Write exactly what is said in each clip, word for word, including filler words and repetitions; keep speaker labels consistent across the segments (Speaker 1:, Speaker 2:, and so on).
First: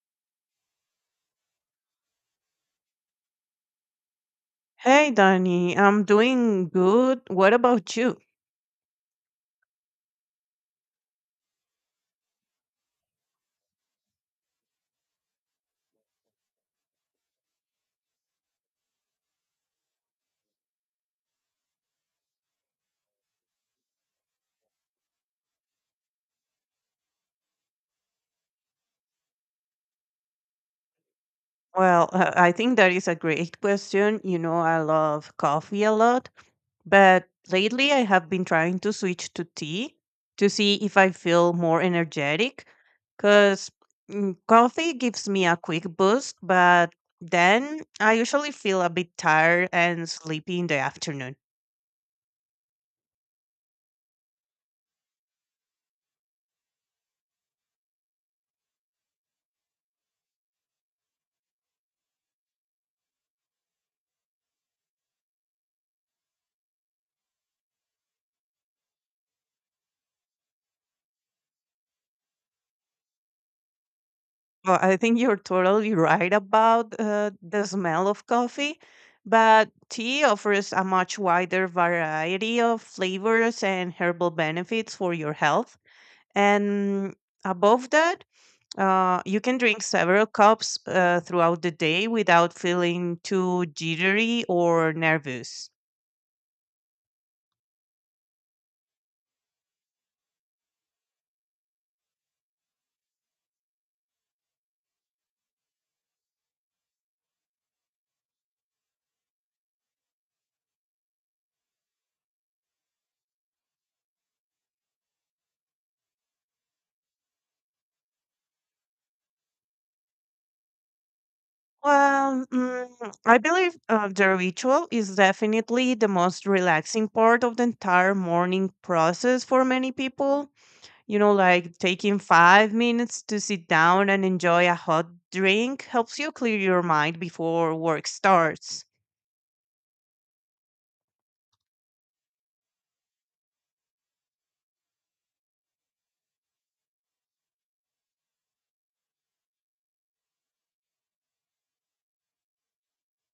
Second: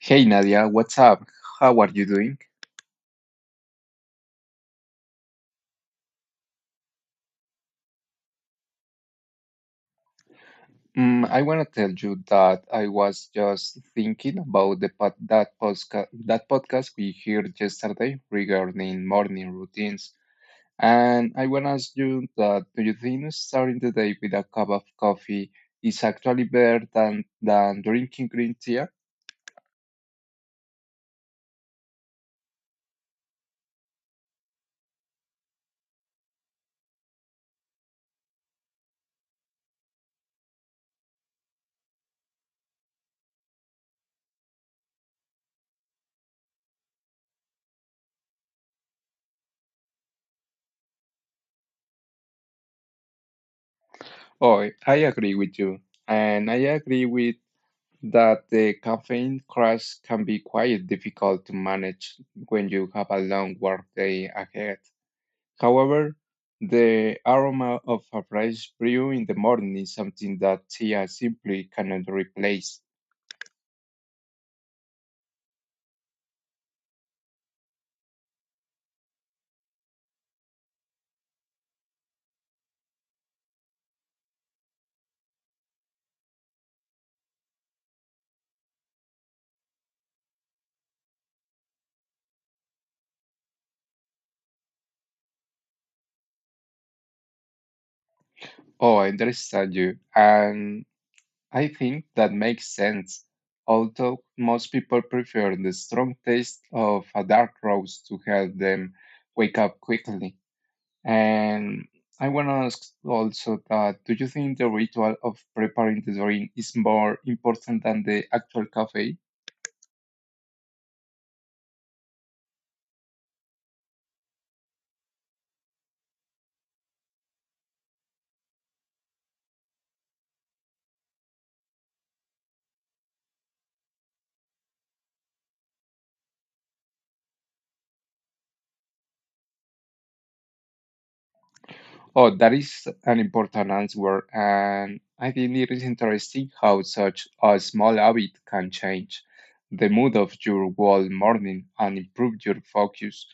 Speaker 1: Hey Nadia, what's up? How are you doing?
Speaker 2: Hey, Danny, I'm doing good. What about you?
Speaker 1: Mm, I want to tell you that I was just thinking about the pod that podcast that podcast we heard yesterday regarding morning routines, and I want to ask you that do you think starting the day with a cup of coffee is actually better than than drinking green tea?
Speaker 2: Well, uh, I think that is a great question. You know, I love coffee a lot, but lately I have been trying to switch to tea to see if I feel more energetic because coffee gives me a quick boost, but then I usually feel a bit tired and sleepy in the afternoon.
Speaker 1: Oh, I agree with you, and I agree with that the caffeine crash can be quite difficult to manage when you have a long workday ahead. However, the aroma of a fresh brew in the morning is something that tea simply cannot replace.
Speaker 2: Well, I think you're totally right about uh, the smell of coffee, but tea offers a much wider variety of flavors and herbal benefits for your health. And above that, uh, you can drink several cups uh, throughout the day without feeling too jittery or nervous.
Speaker 1: Oh, I understand you. And I think that makes sense. Although most people prefer the strong taste of a dark roast to help them wake up quickly. And I want to ask also that do you think the ritual of preparing the drink is more important than the actual cafe?
Speaker 2: Well, mm, I believe uh, the ritual is definitely the most relaxing part of the entire morning process for many people. You know, like taking five minutes to sit down and enjoy a hot drink helps you clear your mind before work starts.
Speaker 1: Oh, that is an important answer, and I think it is interesting how such a small habit can change the mood of your whole morning and improve your focus.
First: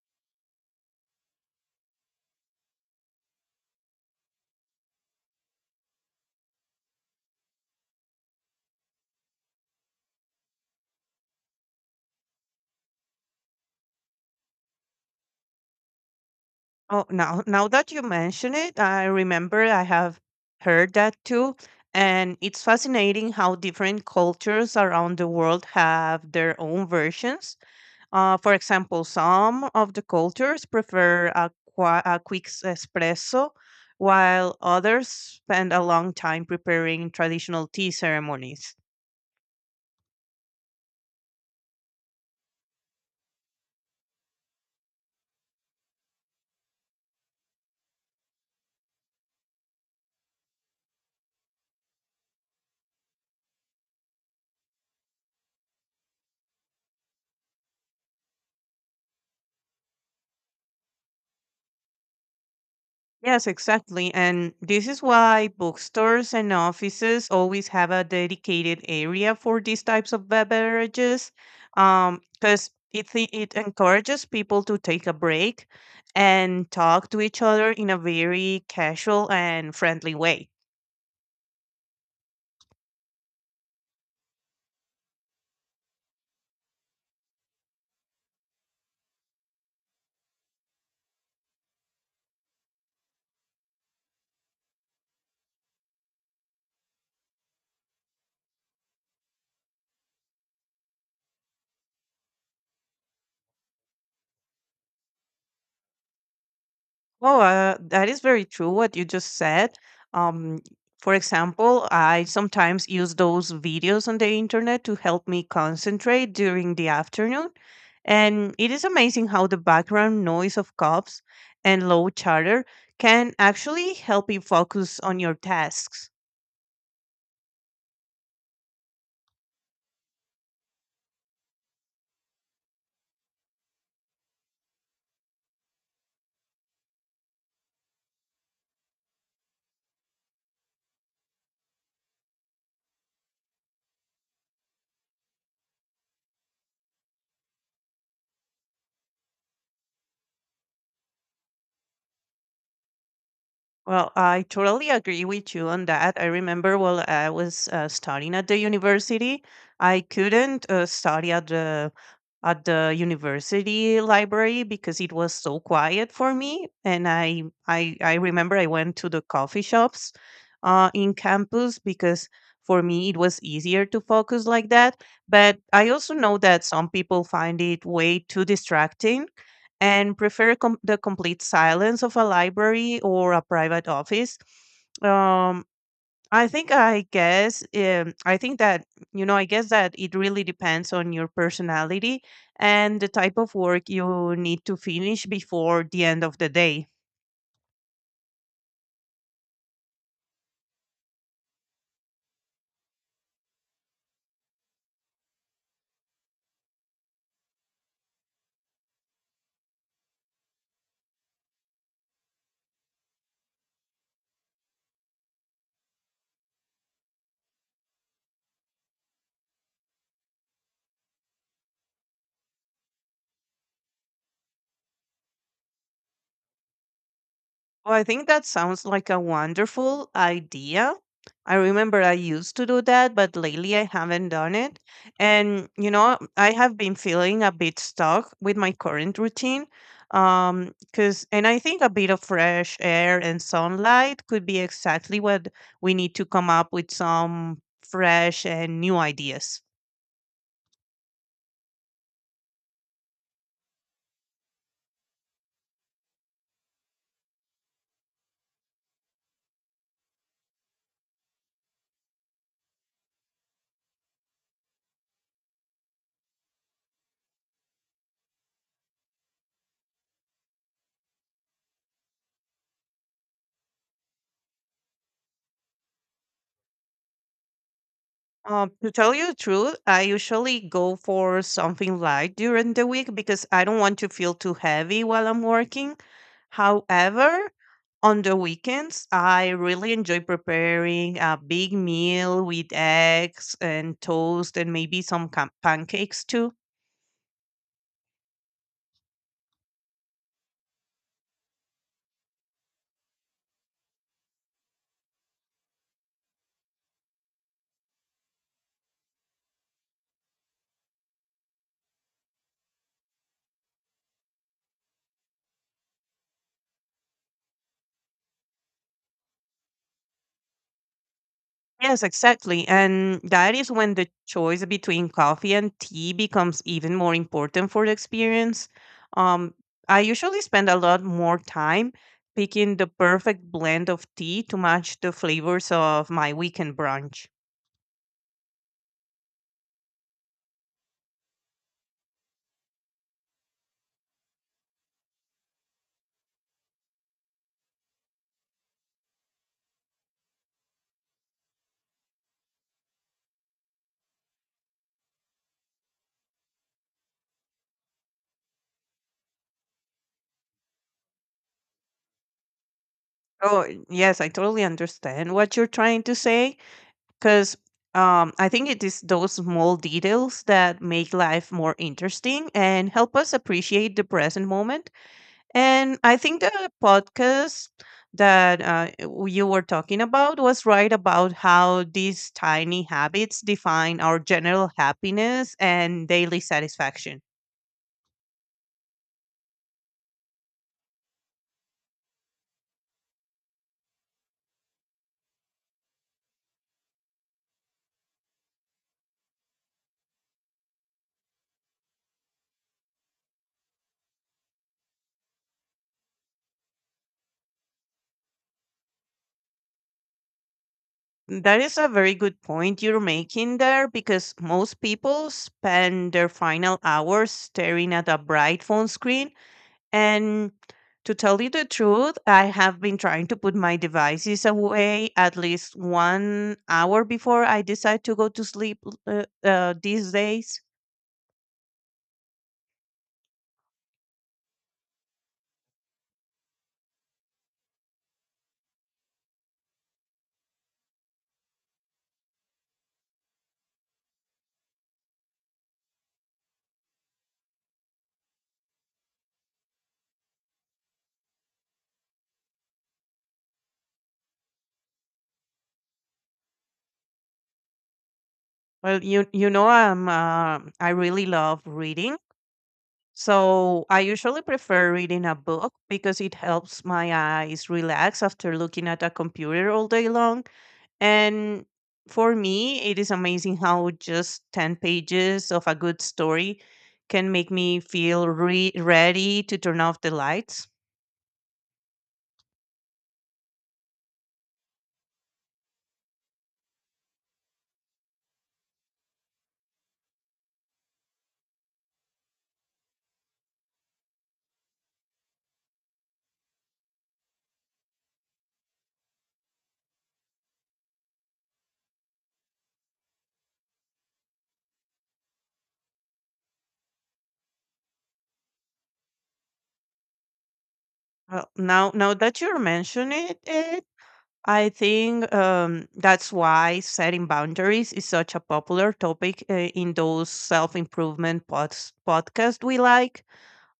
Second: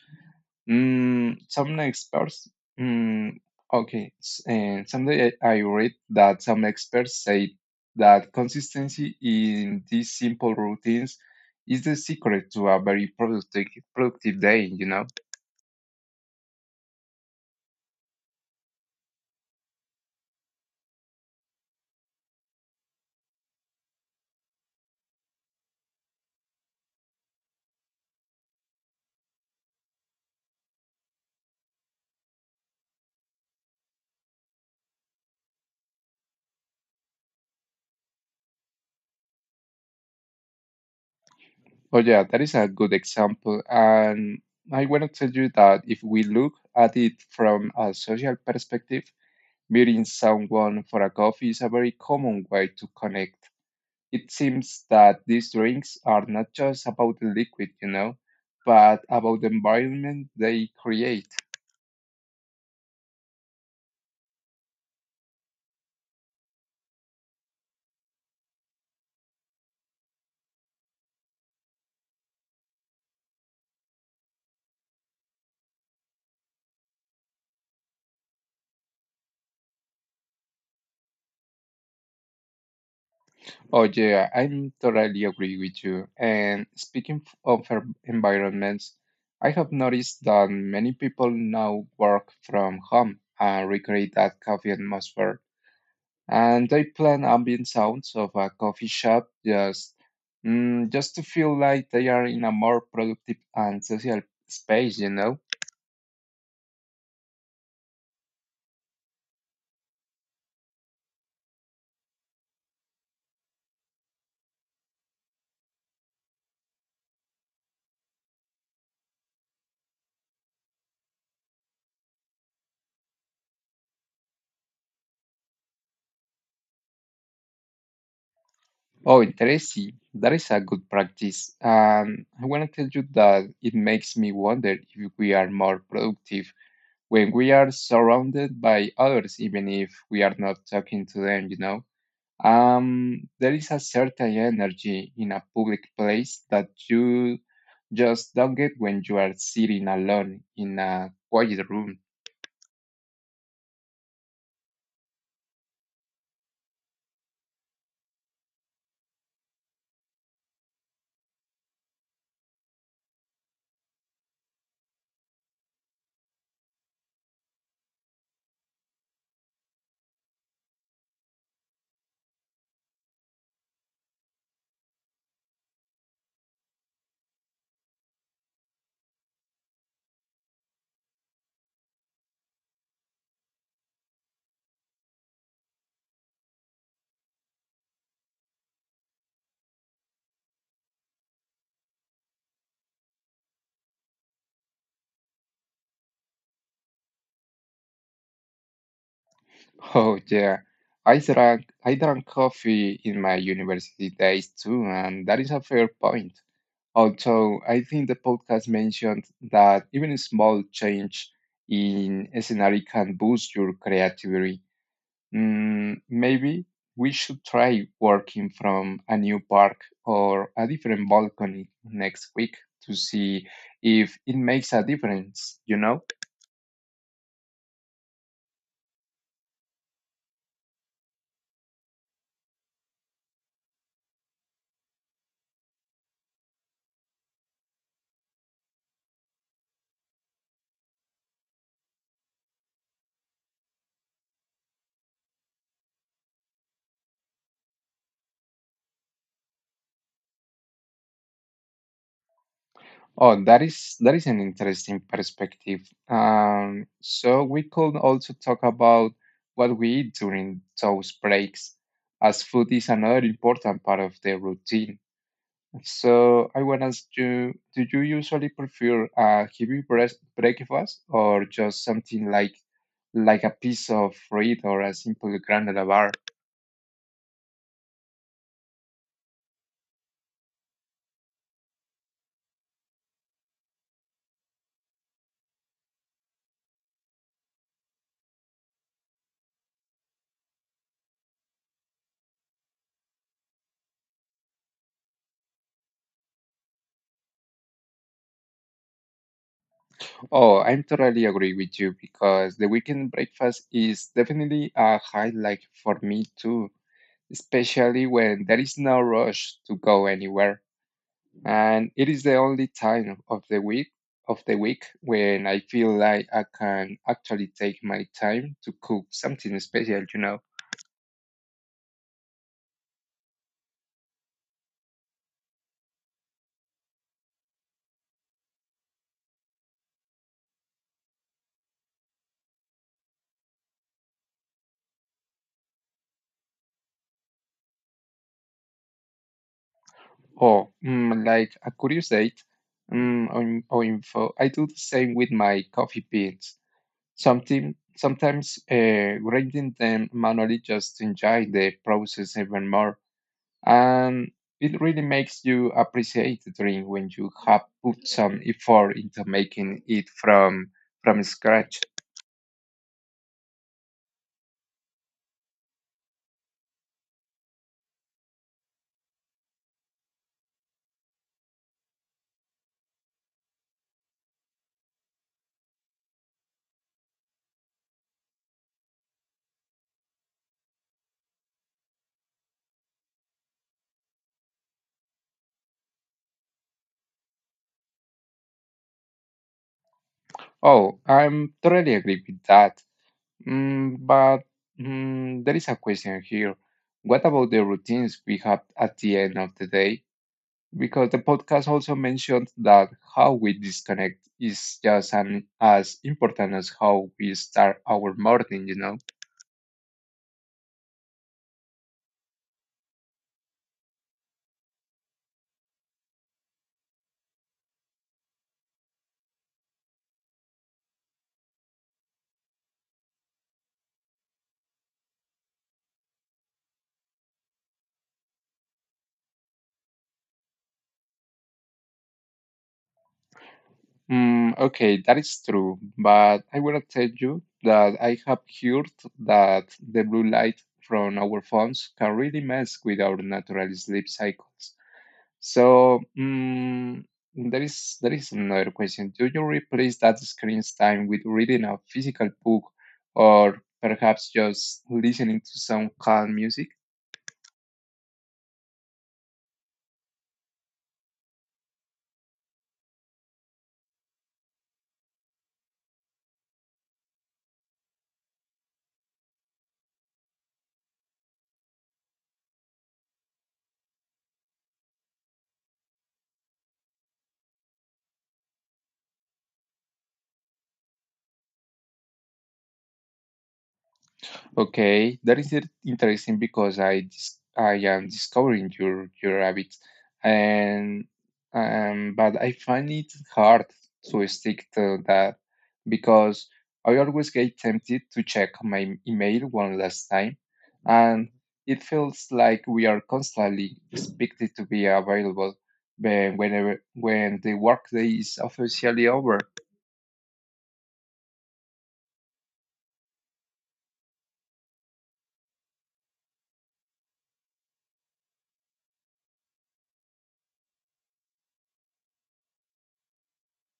Speaker 1: Mm, some experts, mm, okay, s- and someday I I read that some experts say that consistency in these simple routines is the secret to a very productive productive day. You know.
Speaker 2: Oh, now now that you mention it, I remember I have heard that too. And it's fascinating how different cultures around the world have their own versions. Uh, for example, some of the cultures prefer a, qua- a quick s- espresso, while others spend a long time preparing traditional tea ceremonies.
Speaker 1: Oh, yeah, that is a good example. And I want to tell you that if we look at it from a social perspective, meeting someone for a coffee is a very common way to connect. It seems that these drinks are not just about the liquid, you know, but about the environment they create.
Speaker 2: Yes, exactly. And this is why bookstores and offices always have a dedicated area for these types of be- beverages, because it, thi- it encourages people to take a break and talk to each other in a very casual and friendly way.
Speaker 1: Oh yeah, I totally agree with you. And speaking f- of en- environments, I have noticed that many people now work from home and recreate that coffee atmosphere. And they plan ambient sounds of a coffee shop just mm, just to feel like they are in a more productive and social space, you know?
Speaker 2: Oh, uh, that is very true what you just said. Um, for example, I sometimes use those videos on the internet to help me concentrate during the afternoon. And it is amazing how the background noise of cops and low chatter can actually help you focus on your tasks.
Speaker 1: Oh, interesting. That is a good practice. And I want to tell you that it makes me wonder if we are more productive when we are surrounded by others, even if we are not talking to them, you know. Um, there is a certain energy in a public place that you just don't get when you are sitting alone in a quiet room.
Speaker 2: Well, I totally agree with you on that. I remember while I was uh, studying at the university, I couldn't uh, study at the at the university library because it was so quiet for me and i i, I remember I went to the coffee shops uh, in campus because for me it was easier to focus like that, but I also know that some people find it way too distracting and prefer com- the complete silence of a library or a private office. Um, I think I guess um, I think that you know I guess that it really depends on your personality and the type of work you need to finish before the end of the day.
Speaker 1: Oh yeah, I drank I drank coffee in my university days too, and that is a fair point. Although I think the podcast mentioned that even a small change in a scenario can boost your creativity. Mm, maybe we should try working from a new park or a different balcony next week to see if it makes a difference, you know?
Speaker 2: Well, I think that sounds like a wonderful idea. I remember I used to do that, but lately I haven't done it. And, you know, I have been feeling a bit stuck with my current routine. Um, 'cause, and I think a bit of fresh air and sunlight could be exactly what we need to come up with some fresh and new ideas.
Speaker 1: Oh, that is that is an interesting perspective. Um, so we could also talk about what we eat during those breaks, as food is another important part of the routine. So I want to ask you, do you usually prefer a heavy breas- breakfast or just something like like a piece of bread or a simple granola bar?
Speaker 2: Um, to tell you the truth, I usually go for something light during the week because I don't want to feel too heavy while I'm working. However, on the weekends, I really enjoy preparing a big meal with eggs and toast and maybe some cam- pancakes too.
Speaker 1: Oh, I'm totally agree with you because the weekend breakfast is definitely a highlight for me too, especially when there is no rush to go anywhere. And it is the only time of the week of the week when I feel like I can actually take my time to cook something special, you know.
Speaker 2: Yes, exactly. And that is when the choice between coffee and tea becomes even more important for the experience. Um, I usually spend a lot more time picking the perfect blend of tea to match the flavors of my weekend brunch.
Speaker 1: Oh, mm, like a curious date mm, or, in- or info. I do the same with my coffee beans. Something, sometimes uh, grinding them manually just to enjoy the process even more. And it really makes you appreciate the drink when you have put some effort into making it from from scratch.
Speaker 2: Oh, yes, I totally understand what you're trying to say because um, I think it is those small details that make life more interesting and help us appreciate the present moment. And I think the podcast that uh, w- you were talking about was right about how these tiny habits define our general happiness and daily satisfaction.
Speaker 1: Oh, I'm totally agree with that. Mm, but mm, there is a question here. What about the routines we have at the end of the day? Because the podcast also mentioned that how we disconnect is just an, as important as how we start our morning, you know?
Speaker 2: That is a very good point you're making there because most people spend their final hours staring at a bright phone screen. And to tell you the truth, I have been trying to put my devices away at least one hour before I decide to go to sleep uh, uh, these days.
Speaker 1: Mm, okay, that is true. But I want to tell you that I have heard that the blue light from our phones can really mess with our natural sleep cycles. So, mm, there is there is another question. Do you replace that screen time with reading a physical book or perhaps just listening to some calm music?
Speaker 2: Well, you you know, I'm uh, I really love reading. So I usually prefer reading a book because it helps my eyes relax after looking at a computer all day long. And for me, it is amazing how just ten pages of a good story can make me feel re- ready to turn off the lights.
Speaker 1: Okay, that is it- interesting because I dis- I am discovering your your habits, and um, but I find it hard to stick to that because I always get tempted to check my email one last time, and it feels like we are constantly expected to be available when- whenever when the workday is officially over.
Speaker 2: Well, now, now that you're mentioning it, it I think um, that's why setting boundaries is such a popular topic uh, in those self improvement pods- podcasts we like,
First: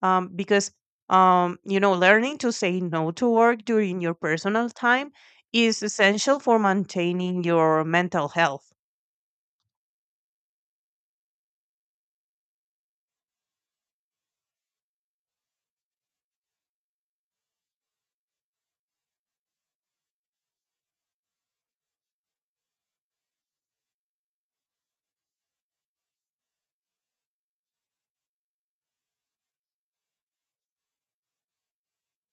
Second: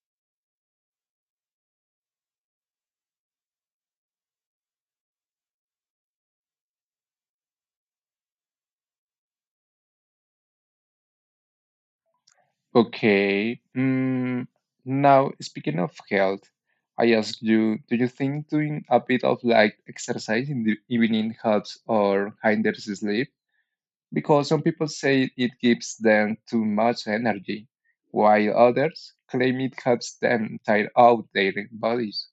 Speaker 2: um, because um, you know, learning to say no to work during your personal time is essential for maintaining your mental health.
Speaker 1: Okay. Mm, now, speaking of health, I ask you, do you think doing a bit of light exercise in the evening helps or hinders sleep? Because some people say it gives them too much energy, while others claim it helps them tire out their bodies.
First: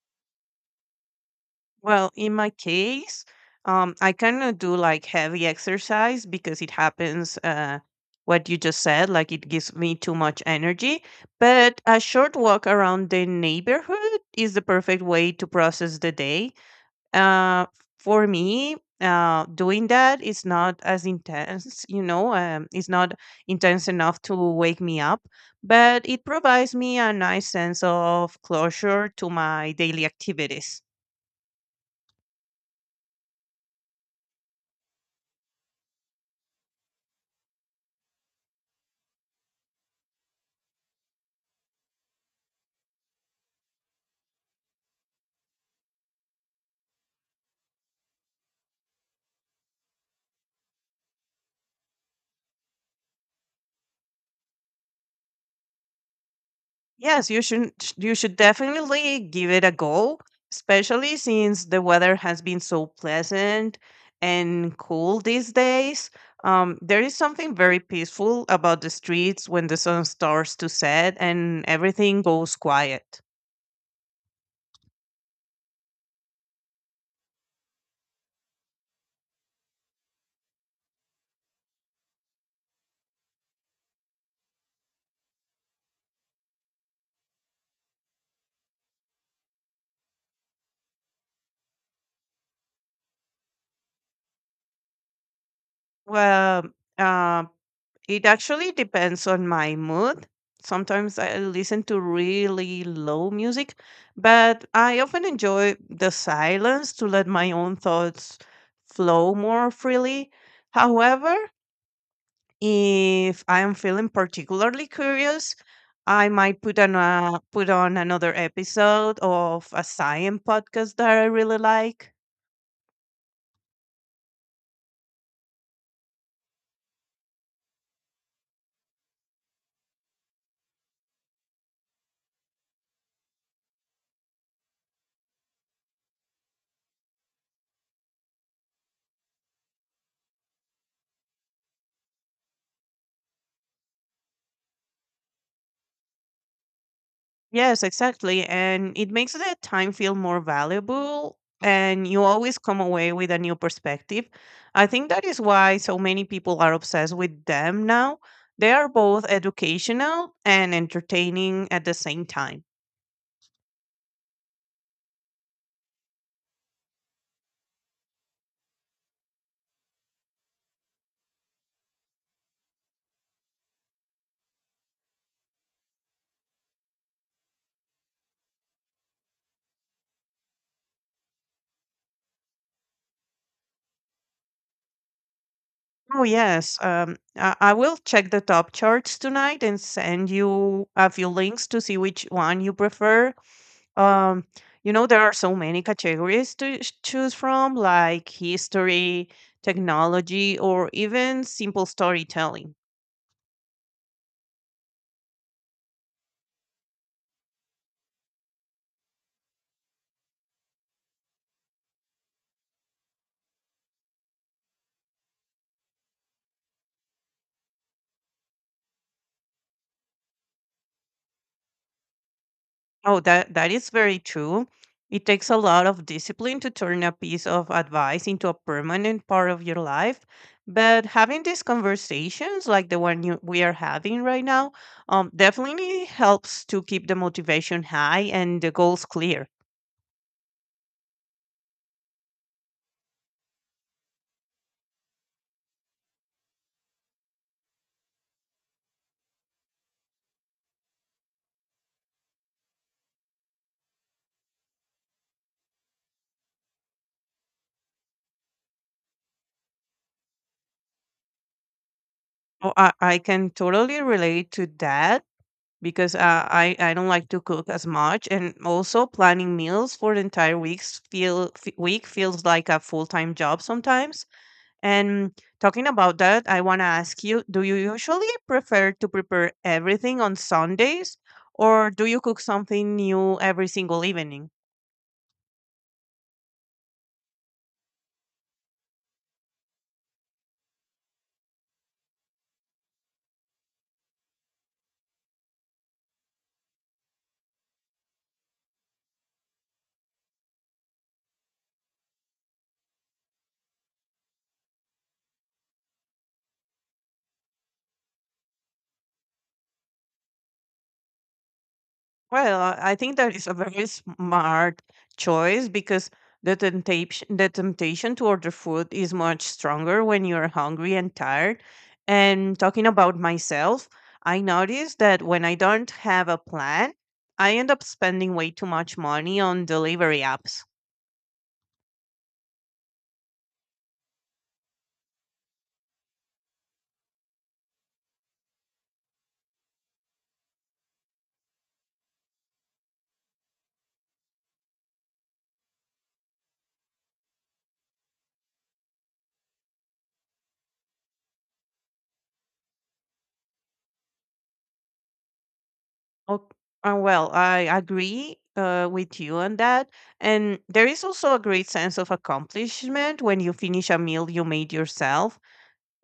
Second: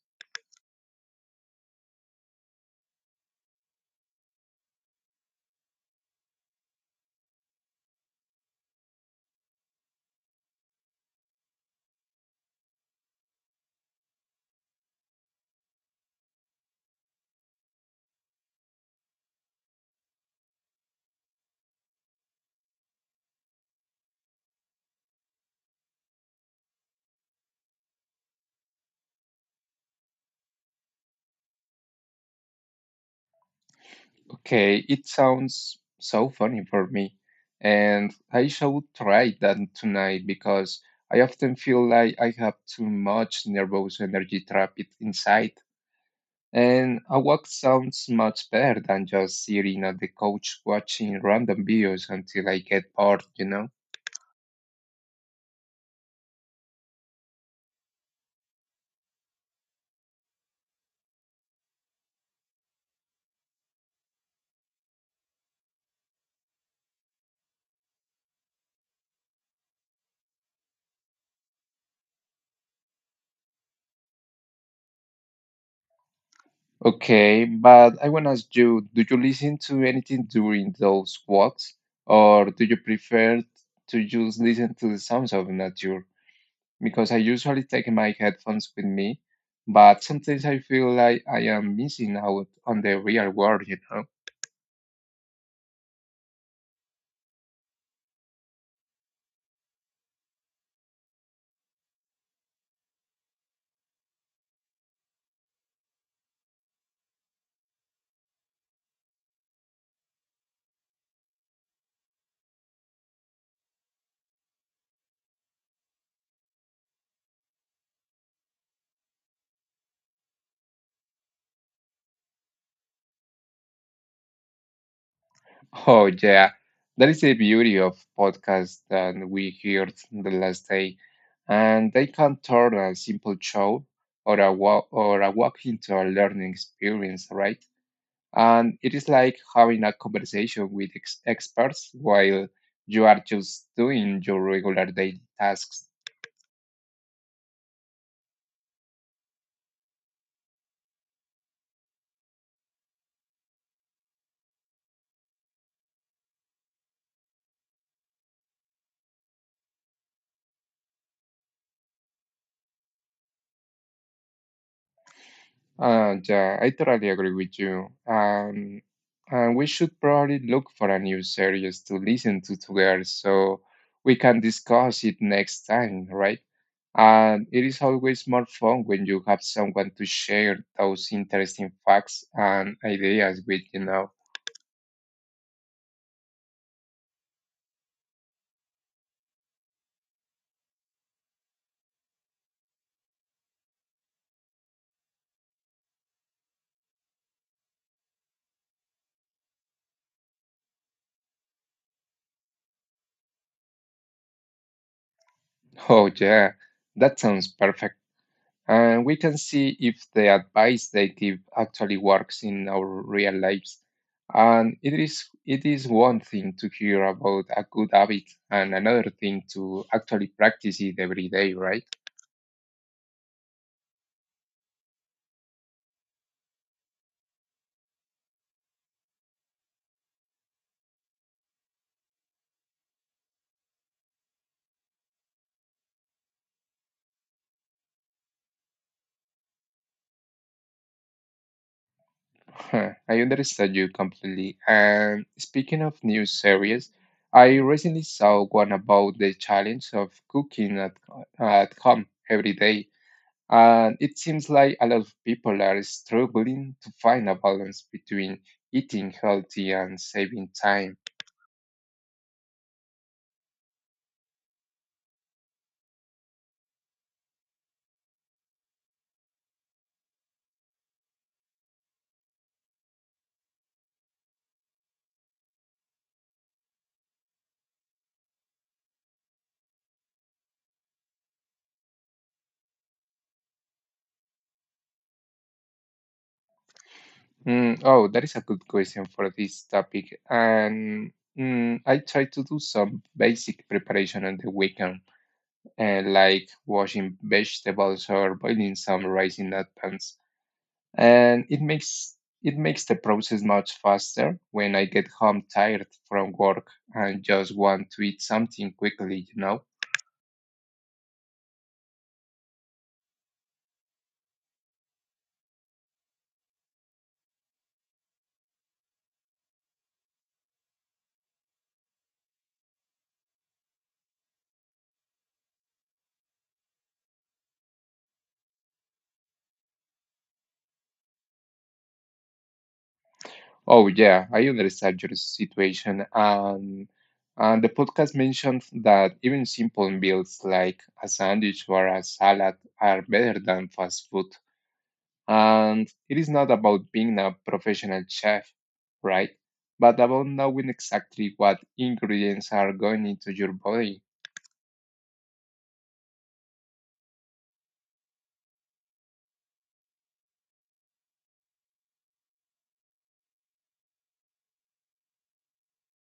Speaker 2: Well, in my case, um, I cannot do like heavy exercise because it happens uh, what you just said, like it gives me too much energy, but a short walk around the neighborhood is the perfect way to process the day. uh, for me, uh, doing that is not as intense, you know, um, it's not intense enough to wake me up, but it provides me a nice sense of closure to my daily activities.
Speaker 1: Okay, it sounds so funny for me, and I should try that tonight because I often feel like I have too much nervous energy trapped inside. And a walk sounds much better than just sitting on the couch watching random videos until I get bored, you know?
Speaker 2: Yes, you should you should definitely give it a go, especially since the weather has been so pleasant and cool these days. Um, there is something very peaceful about the streets when the sun starts to set and everything goes quiet.
Speaker 1: Okay, but I want to ask you, do you listen to anything during those walks, or do you prefer to just listen to the sounds of nature? Because I usually take my headphones with me, but sometimes I feel like I am missing out on the real world, you know?
Speaker 2: Well, uh, it actually depends on my mood. Sometimes I listen to really low music, but I often enjoy the silence to let my own thoughts flow more freely. However, if I am feeling particularly curious, I might put on a, put on another episode of a science podcast that I really like.
Speaker 1: Oh, yeah. That is the beauty of podcasts that we heard the last day. And they can turn a simple show or a walk or a walk into a learning experience, right? And it is like having a conversation with ex- experts while you are just doing your regular daily tasks.
Speaker 2: Yes, exactly. And it makes the time feel more valuable and you always come away with a new perspective. I think that is why so many people are obsessed with them now. They are both educational and entertaining at the same time.
Speaker 1: And uh, I totally agree with you. Um, and we should probably look for a new series to listen to together so we can discuss it next time, right? And it is always more fun when you have someone to share those interesting facts and ideas with, you know.
Speaker 2: Oh, yes. Um, I, I will check the top charts tonight and send you a few links to see which one you prefer. Um, you know, there are so many categories to ch- choose from, like history, technology, or even simple storytelling.
Speaker 1: Oh, yeah, that sounds perfect. And we can see if the advice they give actually works in our real lives. And it is it is one thing to hear about a good habit and another thing to actually practice it every day, right?
Speaker 2: Oh, that that is very true. It takes a lot of discipline to turn a piece of advice into a permanent part of your life. But having these conversations, like the one you, we are having right now, um, definitely helps to keep the motivation high and the goals clear.
Speaker 1: Huh, I understand you completely. And speaking of new series, I recently saw one about the challenge of cooking at, at home every day. And it seems like a lot of people are struggling to find a balance between eating healthy and saving time.
Speaker 2: Oh, I, I can totally relate to that because uh, I I don't like to cook as much, and also planning meals for the entire weeks feel f- week feels like a full time job sometimes. And talking about that, I want to ask you: do you usually prefer to prepare everything on Sundays, or do you cook something new every single evening?
Speaker 1: Mm, oh, that is a good question for this topic. And mm, I try to do some basic preparation on the weekend, uh, like washing vegetables or boiling some rice in advance. And it makes it makes the process much faster when I get home tired from work and just want to eat something quickly, you know.
Speaker 2: Well, uh, I think that is a very smart choice because the temptation the temptation to order food is much stronger when you're hungry and tired. And talking about myself, I noticed that when I don't have a plan, I end up spending way too much money on delivery apps.
Speaker 1: Oh yeah, I understand your situation. And and the podcast mentioned that even simple meals like a sandwich or a salad are better than fast food. And it is not about being a professional chef, right? But about knowing exactly what ingredients are going into your body.
Speaker 2: Oh, uh, well, I agree uh, with you on that. And there is also a great sense of accomplishment when you finish a meal you made yourself.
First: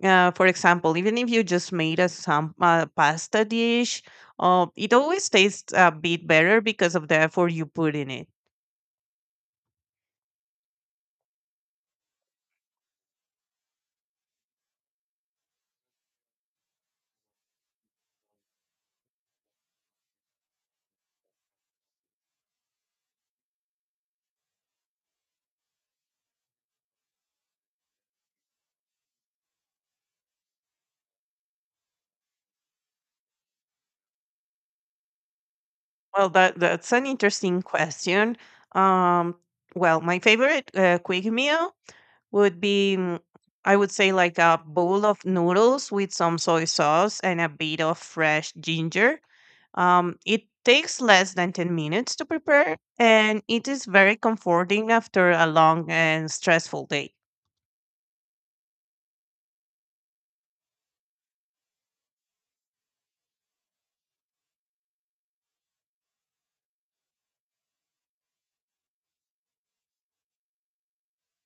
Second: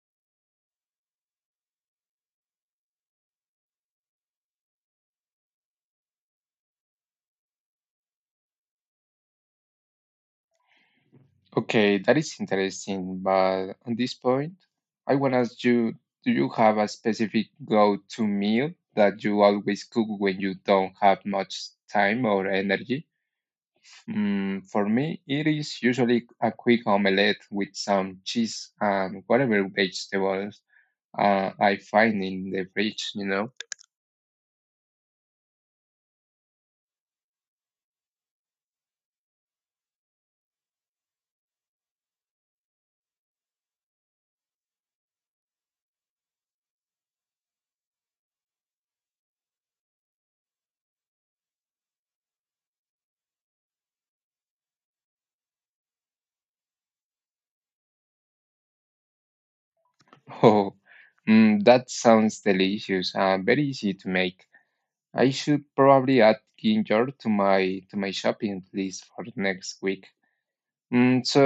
Speaker 2: uh, For example, even if you just made a some uh, pasta dish, uh, it always tastes a bit better because of the effort you put in it.
Speaker 1: Okay, that is interesting. But on this point, I want to ask you, do you have a specific go-to meal that you always cook when you don't have much time or energy? Mm, for me, it is usually a quick omelette with some cheese and whatever vegetables uh, I find in the fridge, you know?
Speaker 2: Well, that that's an interesting question. Um, well, my favorite uh, quick meal would be, mm, I would say, like a bowl of noodles with some soy sauce and a bit of fresh ginger. Um, it takes less than ten minutes to prepare, and it is very comforting after a long and stressful day.
Speaker 1: Oh, mm, that sounds delicious and very easy to make. I should probably add ginger to my to my shopping list for next week. Mm, so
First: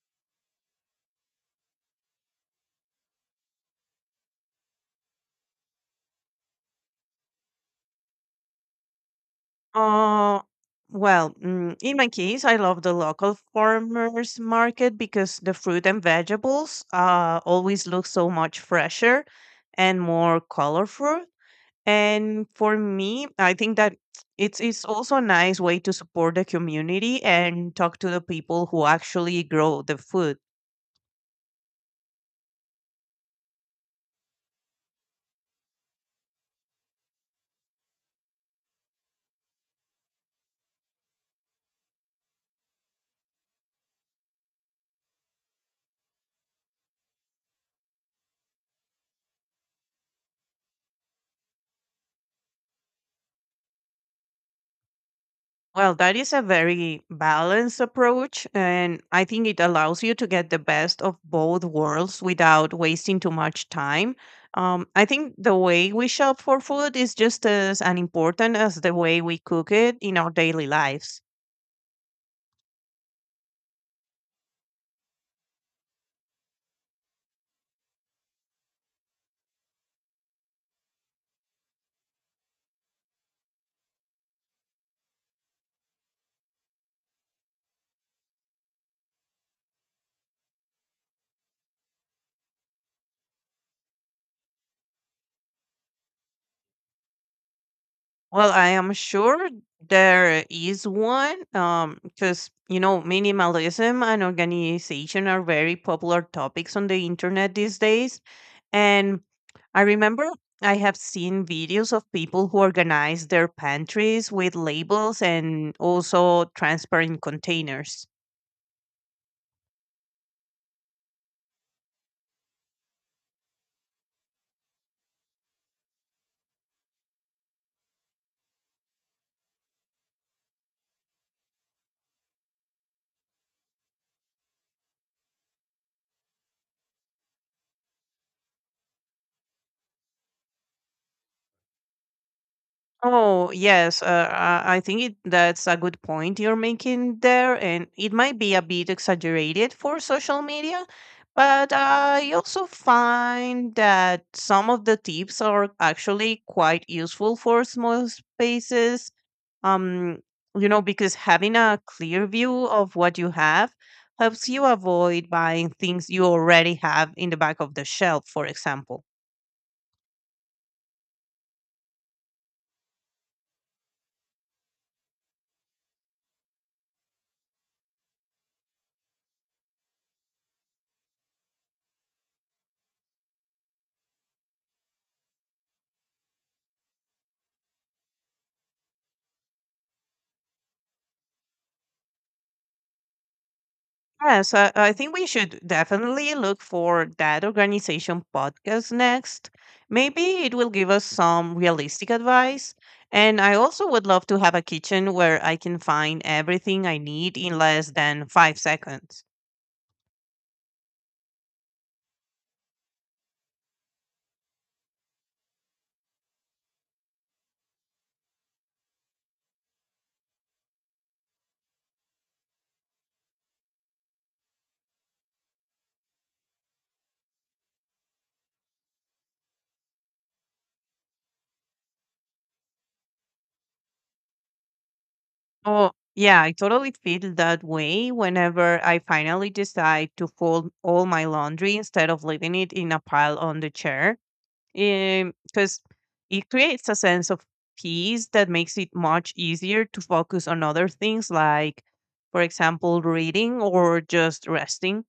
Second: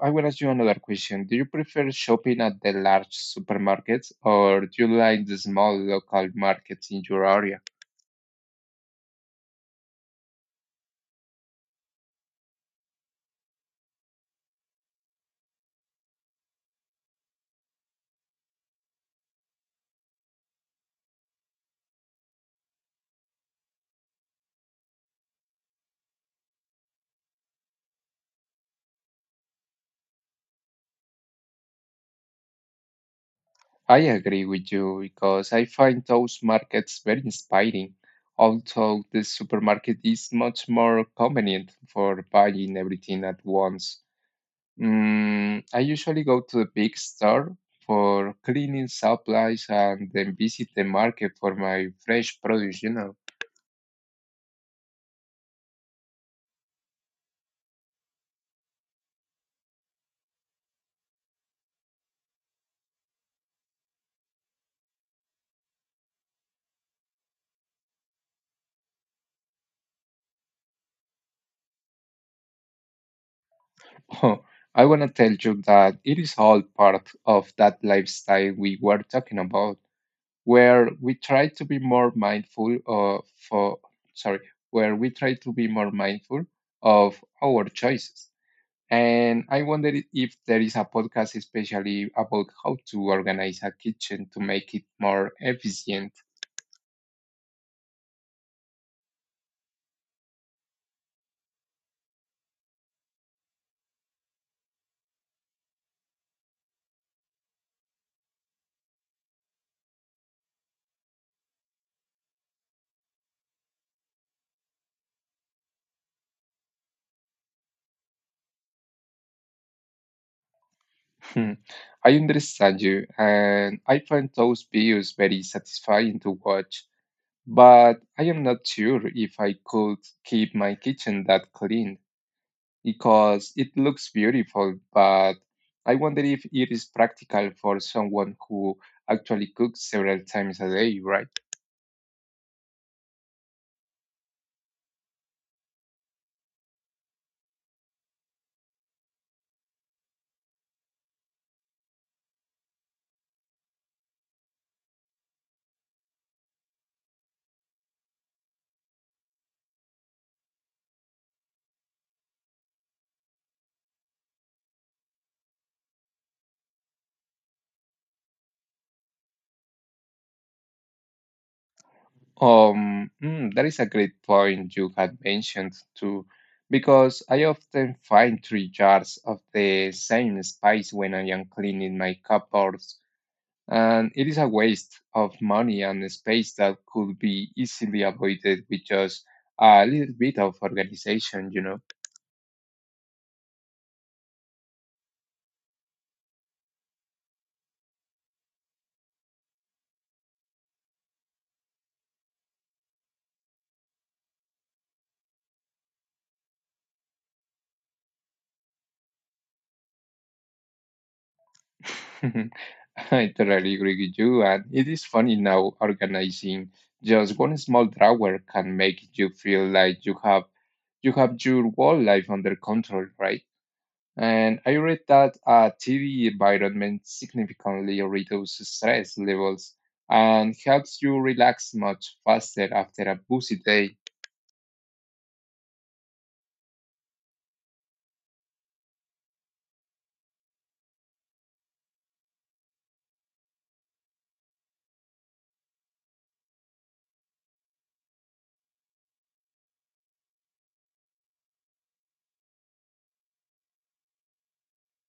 Speaker 1: I will ask you another question. Do you prefer shopping at the large supermarkets or do you like the small local markets in your area?
Speaker 2: Uh, well, mm, in my case, I love the local farmers market because the fruit and vegetables uh, always look so much fresher and more colorful. And for me, I think that it's it's also a nice way to support the community and talk to the people who actually grow the food.
Speaker 1: I agree with you because I find those markets very inspiring, although the supermarket is much more convenient for buying everything at once. Mm, I usually go to the big store for cleaning supplies and then visit the market for my fresh produce, you know.
Speaker 2: Well, that is a very balanced approach, and I think it allows you to get the best of both worlds without wasting too much time. Um, I think the way we shop for food is just as an important as the way we cook it in our daily lives.
Speaker 1: I want to tell you that it is all part of that lifestyle we were talking about, where we try to be more mindful of, for, sorry, where we try to be more mindful of our choices. And I wonder if there is a podcast especially about how to organize a kitchen to make it more efficient.
Speaker 2: Well, I am sure there is one, because you know minimalism and organization are very popular topics on the internet these days. And I remember I have seen videos of people who organize their pantries with labels and also transparent containers.
Speaker 1: Hmm, I understand you, and I find those videos very satisfying to watch, but I am not sure if I could keep my kitchen that clean because it looks beautiful, but I wonder if it is practical for someone who actually cooks several times a day, right?
Speaker 2: Oh, yes. Uh, I I think it, that's a good point you're making there. And it might be a bit exaggerated for social media, but I also find that some of the tips are actually quite useful for small spaces. um you know because having a clear view of what you have helps you avoid buying things you already have in the back of the shelf, for example.
Speaker 1: Um, mm, that is a great point you had mentioned too, because I often find three jars of the same spice when I am cleaning my cupboards, and it is a waste of money and space that could be easily avoided with just a little bit of organization, you know.
Speaker 2: Yeah, so I think we should definitely look for that organization podcast next. Maybe it will give us some realistic advice, and I also would love to have a kitchen where I can find everything I need in less than five seconds.
Speaker 1: I totally agree with you, and it is funny now organizing. Just one small drawer can make you feel like you have you have your whole life under control, right? And I read that a T V environment significantly reduces stress levels and helps you relax much faster after a busy day.
Speaker 2: Oh, yeah, I totally feel that way whenever I finally decide to fold all my laundry instead of leaving it in a pile on the chair. Because it creates a sense of peace that makes it much easier to focus on other things, like, for example, reading or just resting.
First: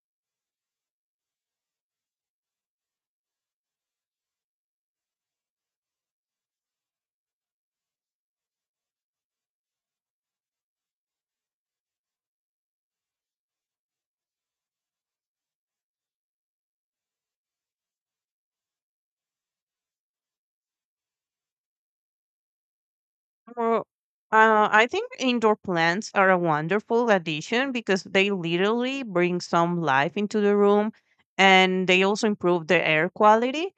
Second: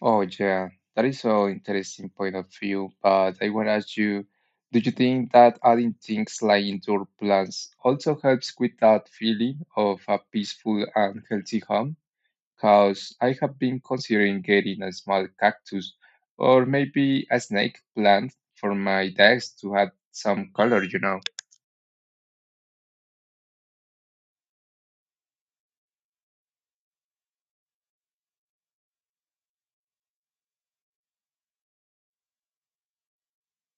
Speaker 1: Oh, yeah, that is so interesting point of view. But I want to ask you, do you think that adding things like indoor plants also helps with that feeling of a peaceful and healthy home? Because I have been considering getting a small cactus or maybe a snake plant for my desk to add some color, you know.
Speaker 2: Or, uh, I think indoor plants are a wonderful addition because they literally bring some life into the room, and they also improve the air quality.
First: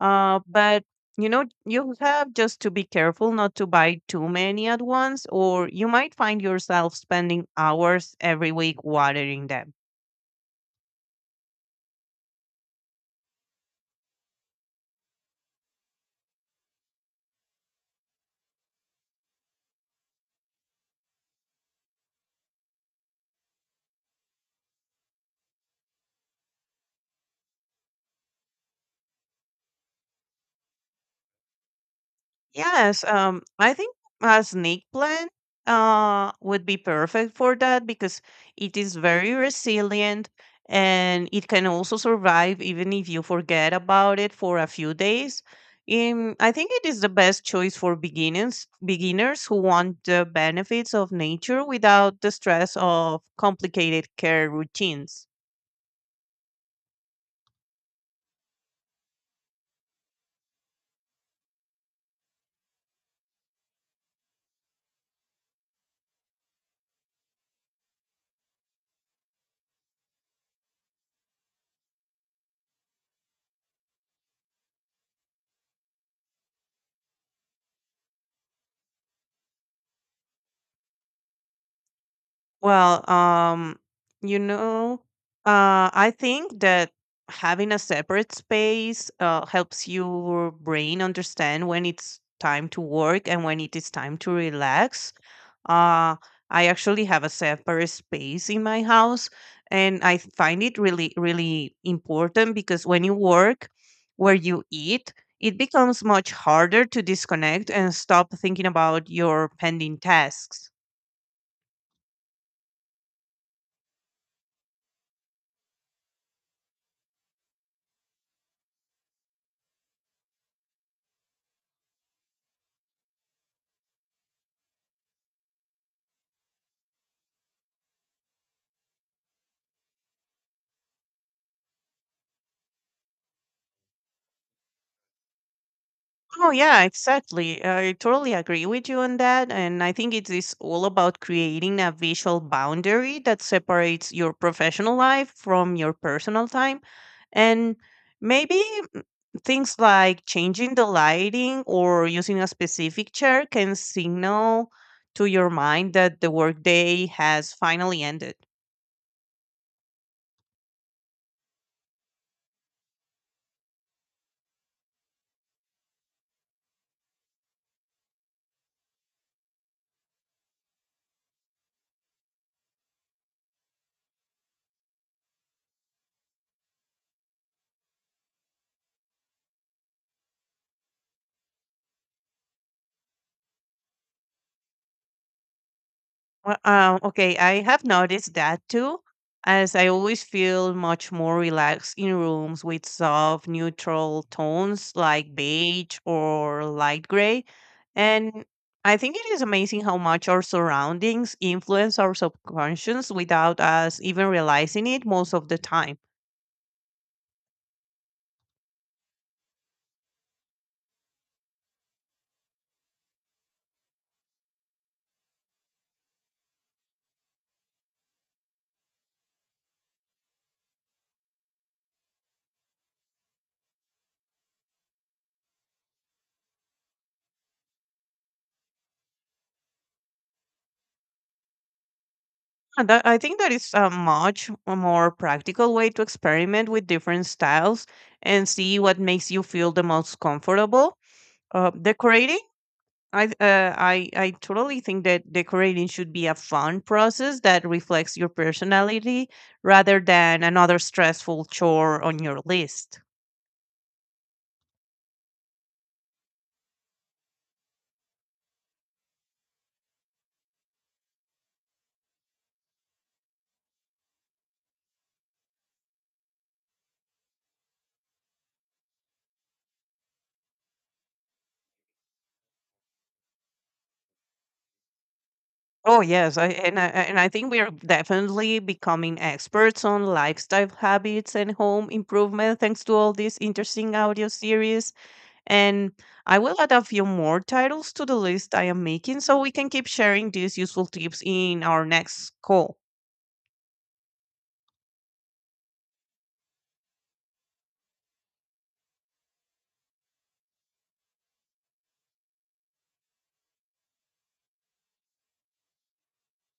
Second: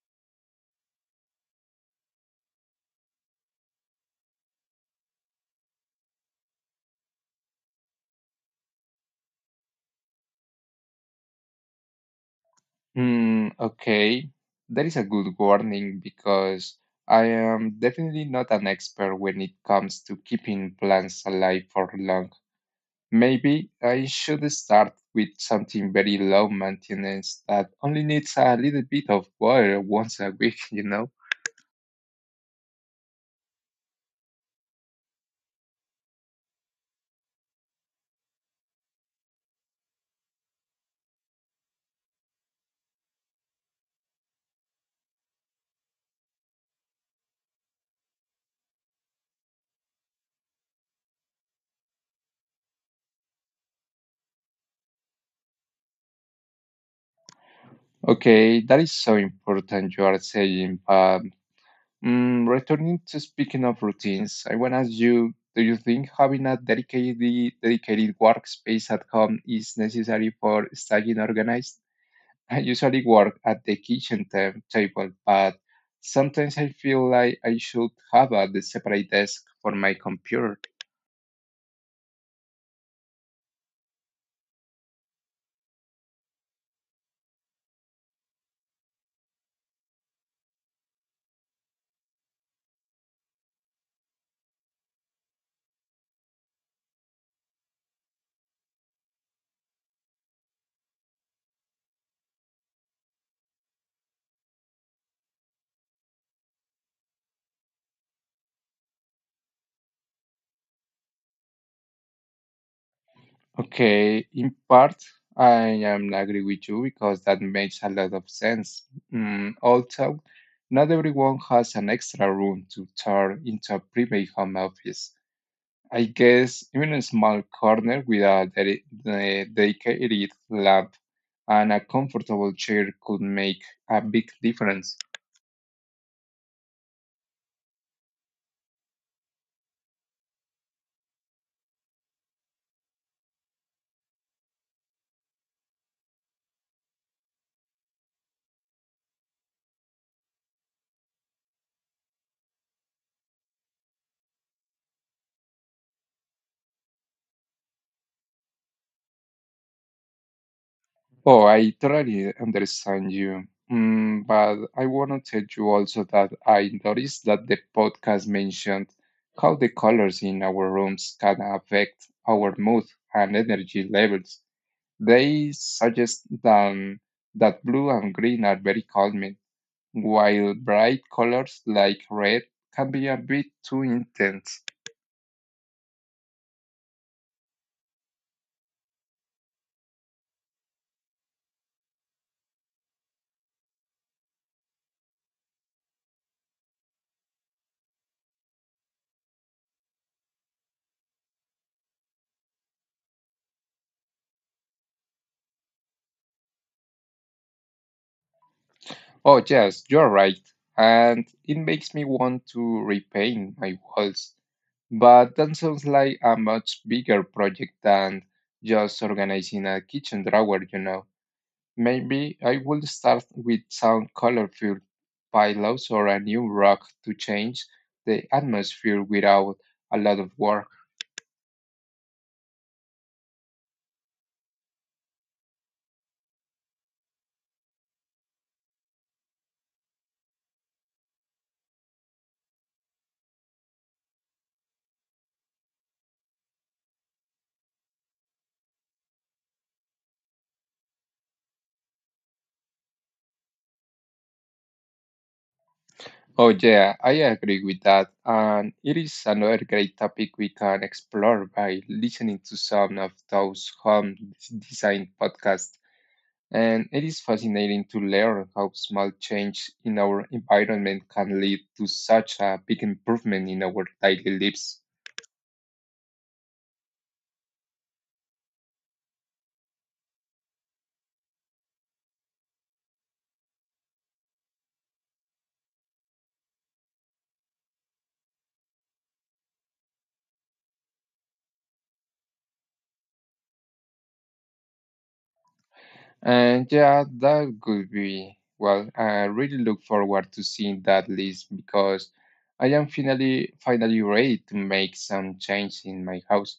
Speaker 2: Uh, but you know, you have just to be careful not to buy too many at once, or you might find yourself spending hours every week watering them.
Speaker 1: Hmm, okay. That is a good warning because I am definitely not an expert when it comes to keeping plants alive for long. Maybe I should start with something very low maintenance that only needs a little bit of water once a week, you know?
Speaker 2: Yes, um, I think a snake plant uh would be perfect for that, because it is very resilient and it can also survive even if you forget about it for a few days. Um, I think it is the best choice for beginners beginners who want the benefits of nature without the stress of complicated care routines.
Speaker 1: Okay, that is so important you are saying, but Mm, returning to speaking of routines, I want to ask you, do you think having a dedicated dedicated workspace at home is necessary for staying organized? I usually work at the kitchen ta- table, but sometimes I feel like I should have a separate desk for my computer.
Speaker 2: Well, um, you know, uh, I think that having a separate space uh, helps your brain understand when it's time to work and when it is time to relax. Uh, I actually have a separate space in my house, and I find it really, really important, because when you work where you eat, it becomes much harder to disconnect and stop thinking about your pending tasks.
Speaker 1: Okay, in part, I am agree with you because that makes a lot of sense. Mm, also, not everyone has an extra room to turn into a private home office. I guess even a small corner with a dedi- the dedicated lamp and a comfortable chair could make a big difference.
Speaker 2: Oh yeah, exactly. I totally agree with you on that, and I think it is all about creating a visual boundary that separates your professional life from your personal time, and maybe mm, things like changing the lighting or using a specific chair can signal to your mind that the workday has finally ended.
Speaker 1: Oh, I totally understand you. Mm, but I want to tell you also that I noticed that the podcast mentioned how the colors in our rooms can affect our mood and energy levels. They suggest then that blue and green are very calming, while bright colors like red can be a bit too intense.
Speaker 2: Well, um, okay, I have noticed that too, as I always feel much more relaxed in rooms with soft, neutral tones like beige or light gray. And I think it is amazing how much our surroundings influence our subconscious without us even realizing it most of the time.
Speaker 1: Oh, yes, you're right. And it makes me want to repaint my walls. But that sounds like a much bigger project than just organizing a kitchen drawer, you know. Maybe I will start with some colorful pillows or a new rug to change the atmosphere without a lot of work.
Speaker 2: And that- I think that is a much more practical way to experiment with different styles and see what makes you feel the most comfortable uh, decorating. I th- uh, I I totally think that decorating should be a fun process that reflects your personality rather than another stressful chore on your list.
Speaker 1: Oh, yeah, I agree with that. And it is another great topic we can explore by listening to some of those home d- design podcasts. And it is fascinating to learn how small change in our environment can lead to such a big improvement in our daily lives.
Speaker 2: Oh yes, I, and I, and I think we are definitely becoming experts on lifestyle habits and home improvement thanks to all these interesting audio series. And I will add a few more titles to the list I am making so we can keep sharing these useful tips in our next call.
Speaker 1: And yeah, that could be, well, I really look forward to seeing that list because I am finally finally ready to make some change in my house.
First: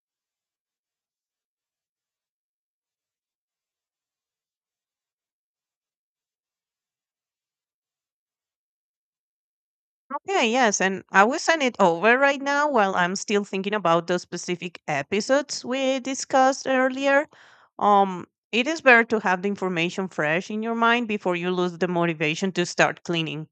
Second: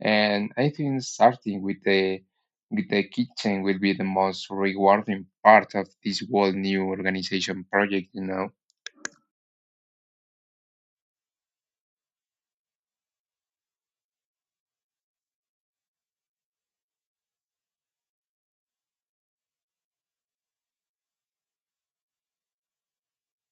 Speaker 1: And I think starting with the with the kitchen will be the most rewarding part of this whole new organization project, you know.
Speaker 2: Yeah, yes, and I will send it over right now while I'm still thinking about those specific episodes we discussed earlier. Um, it is better to have the information fresh in your mind before you lose the motivation to start cleaning.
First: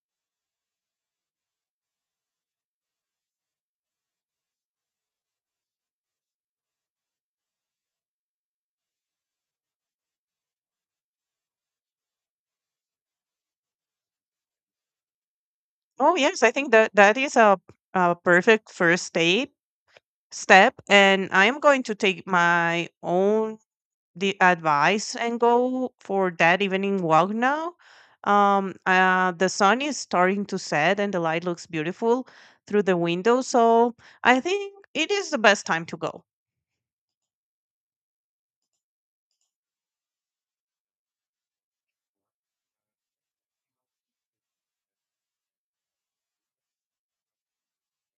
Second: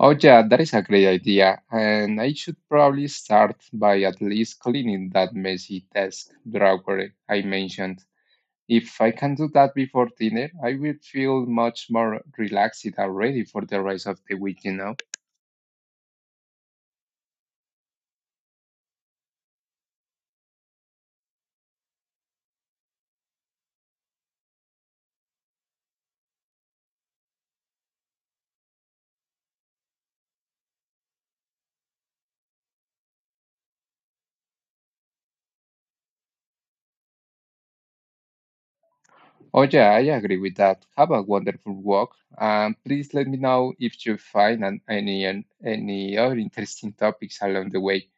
Speaker 1: Oh yeah, that is a great idea. And I should probably start by at least cleaning that messy desk drawer I mentioned. If I can do that before dinner, I will feel much more relaxed and ready for the rest of the week, you know?
Speaker 2: Oh, yes, I think that that is a, a perfect first step. step and I am going to take my own the advice and go for that evening walk now. Um uh the sun is starting to set and the light looks beautiful through the window, so I think it is the best time to go.
Speaker 1: Oh, yeah, I agree with that. Have a wonderful walk. And please let me know if you find an, any, an, any other interesting topics along the way.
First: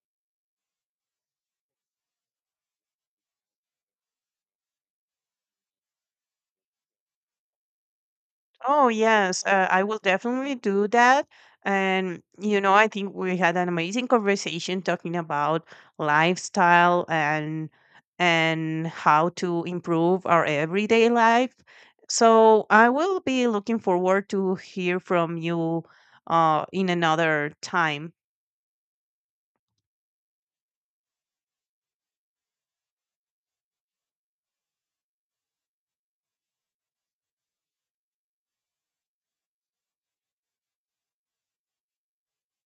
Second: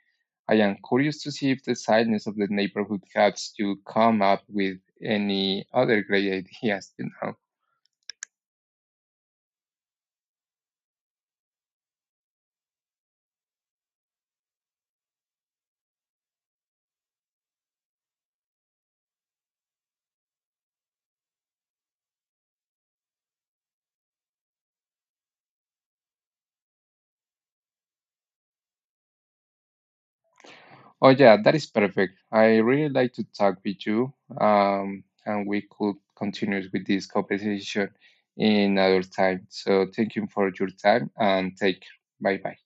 Speaker 1: I am curious to see if the silence of the neighborhood helps you come up with any other great ideas, you know?
Speaker 2: Oh, yes, uh, I will definitely do that. And, you know, I think we had an amazing conversation talking about lifestyle and and how to improve our everyday life. So I will be looking forward to hear from you uh, in another time.
Speaker 1: Oh yeah, that is perfect. I really like to talk with you, um, and we could continue with this conversation in another time. So thank you for your time and take care. Bye bye.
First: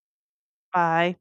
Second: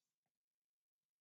Speaker 2: Bye.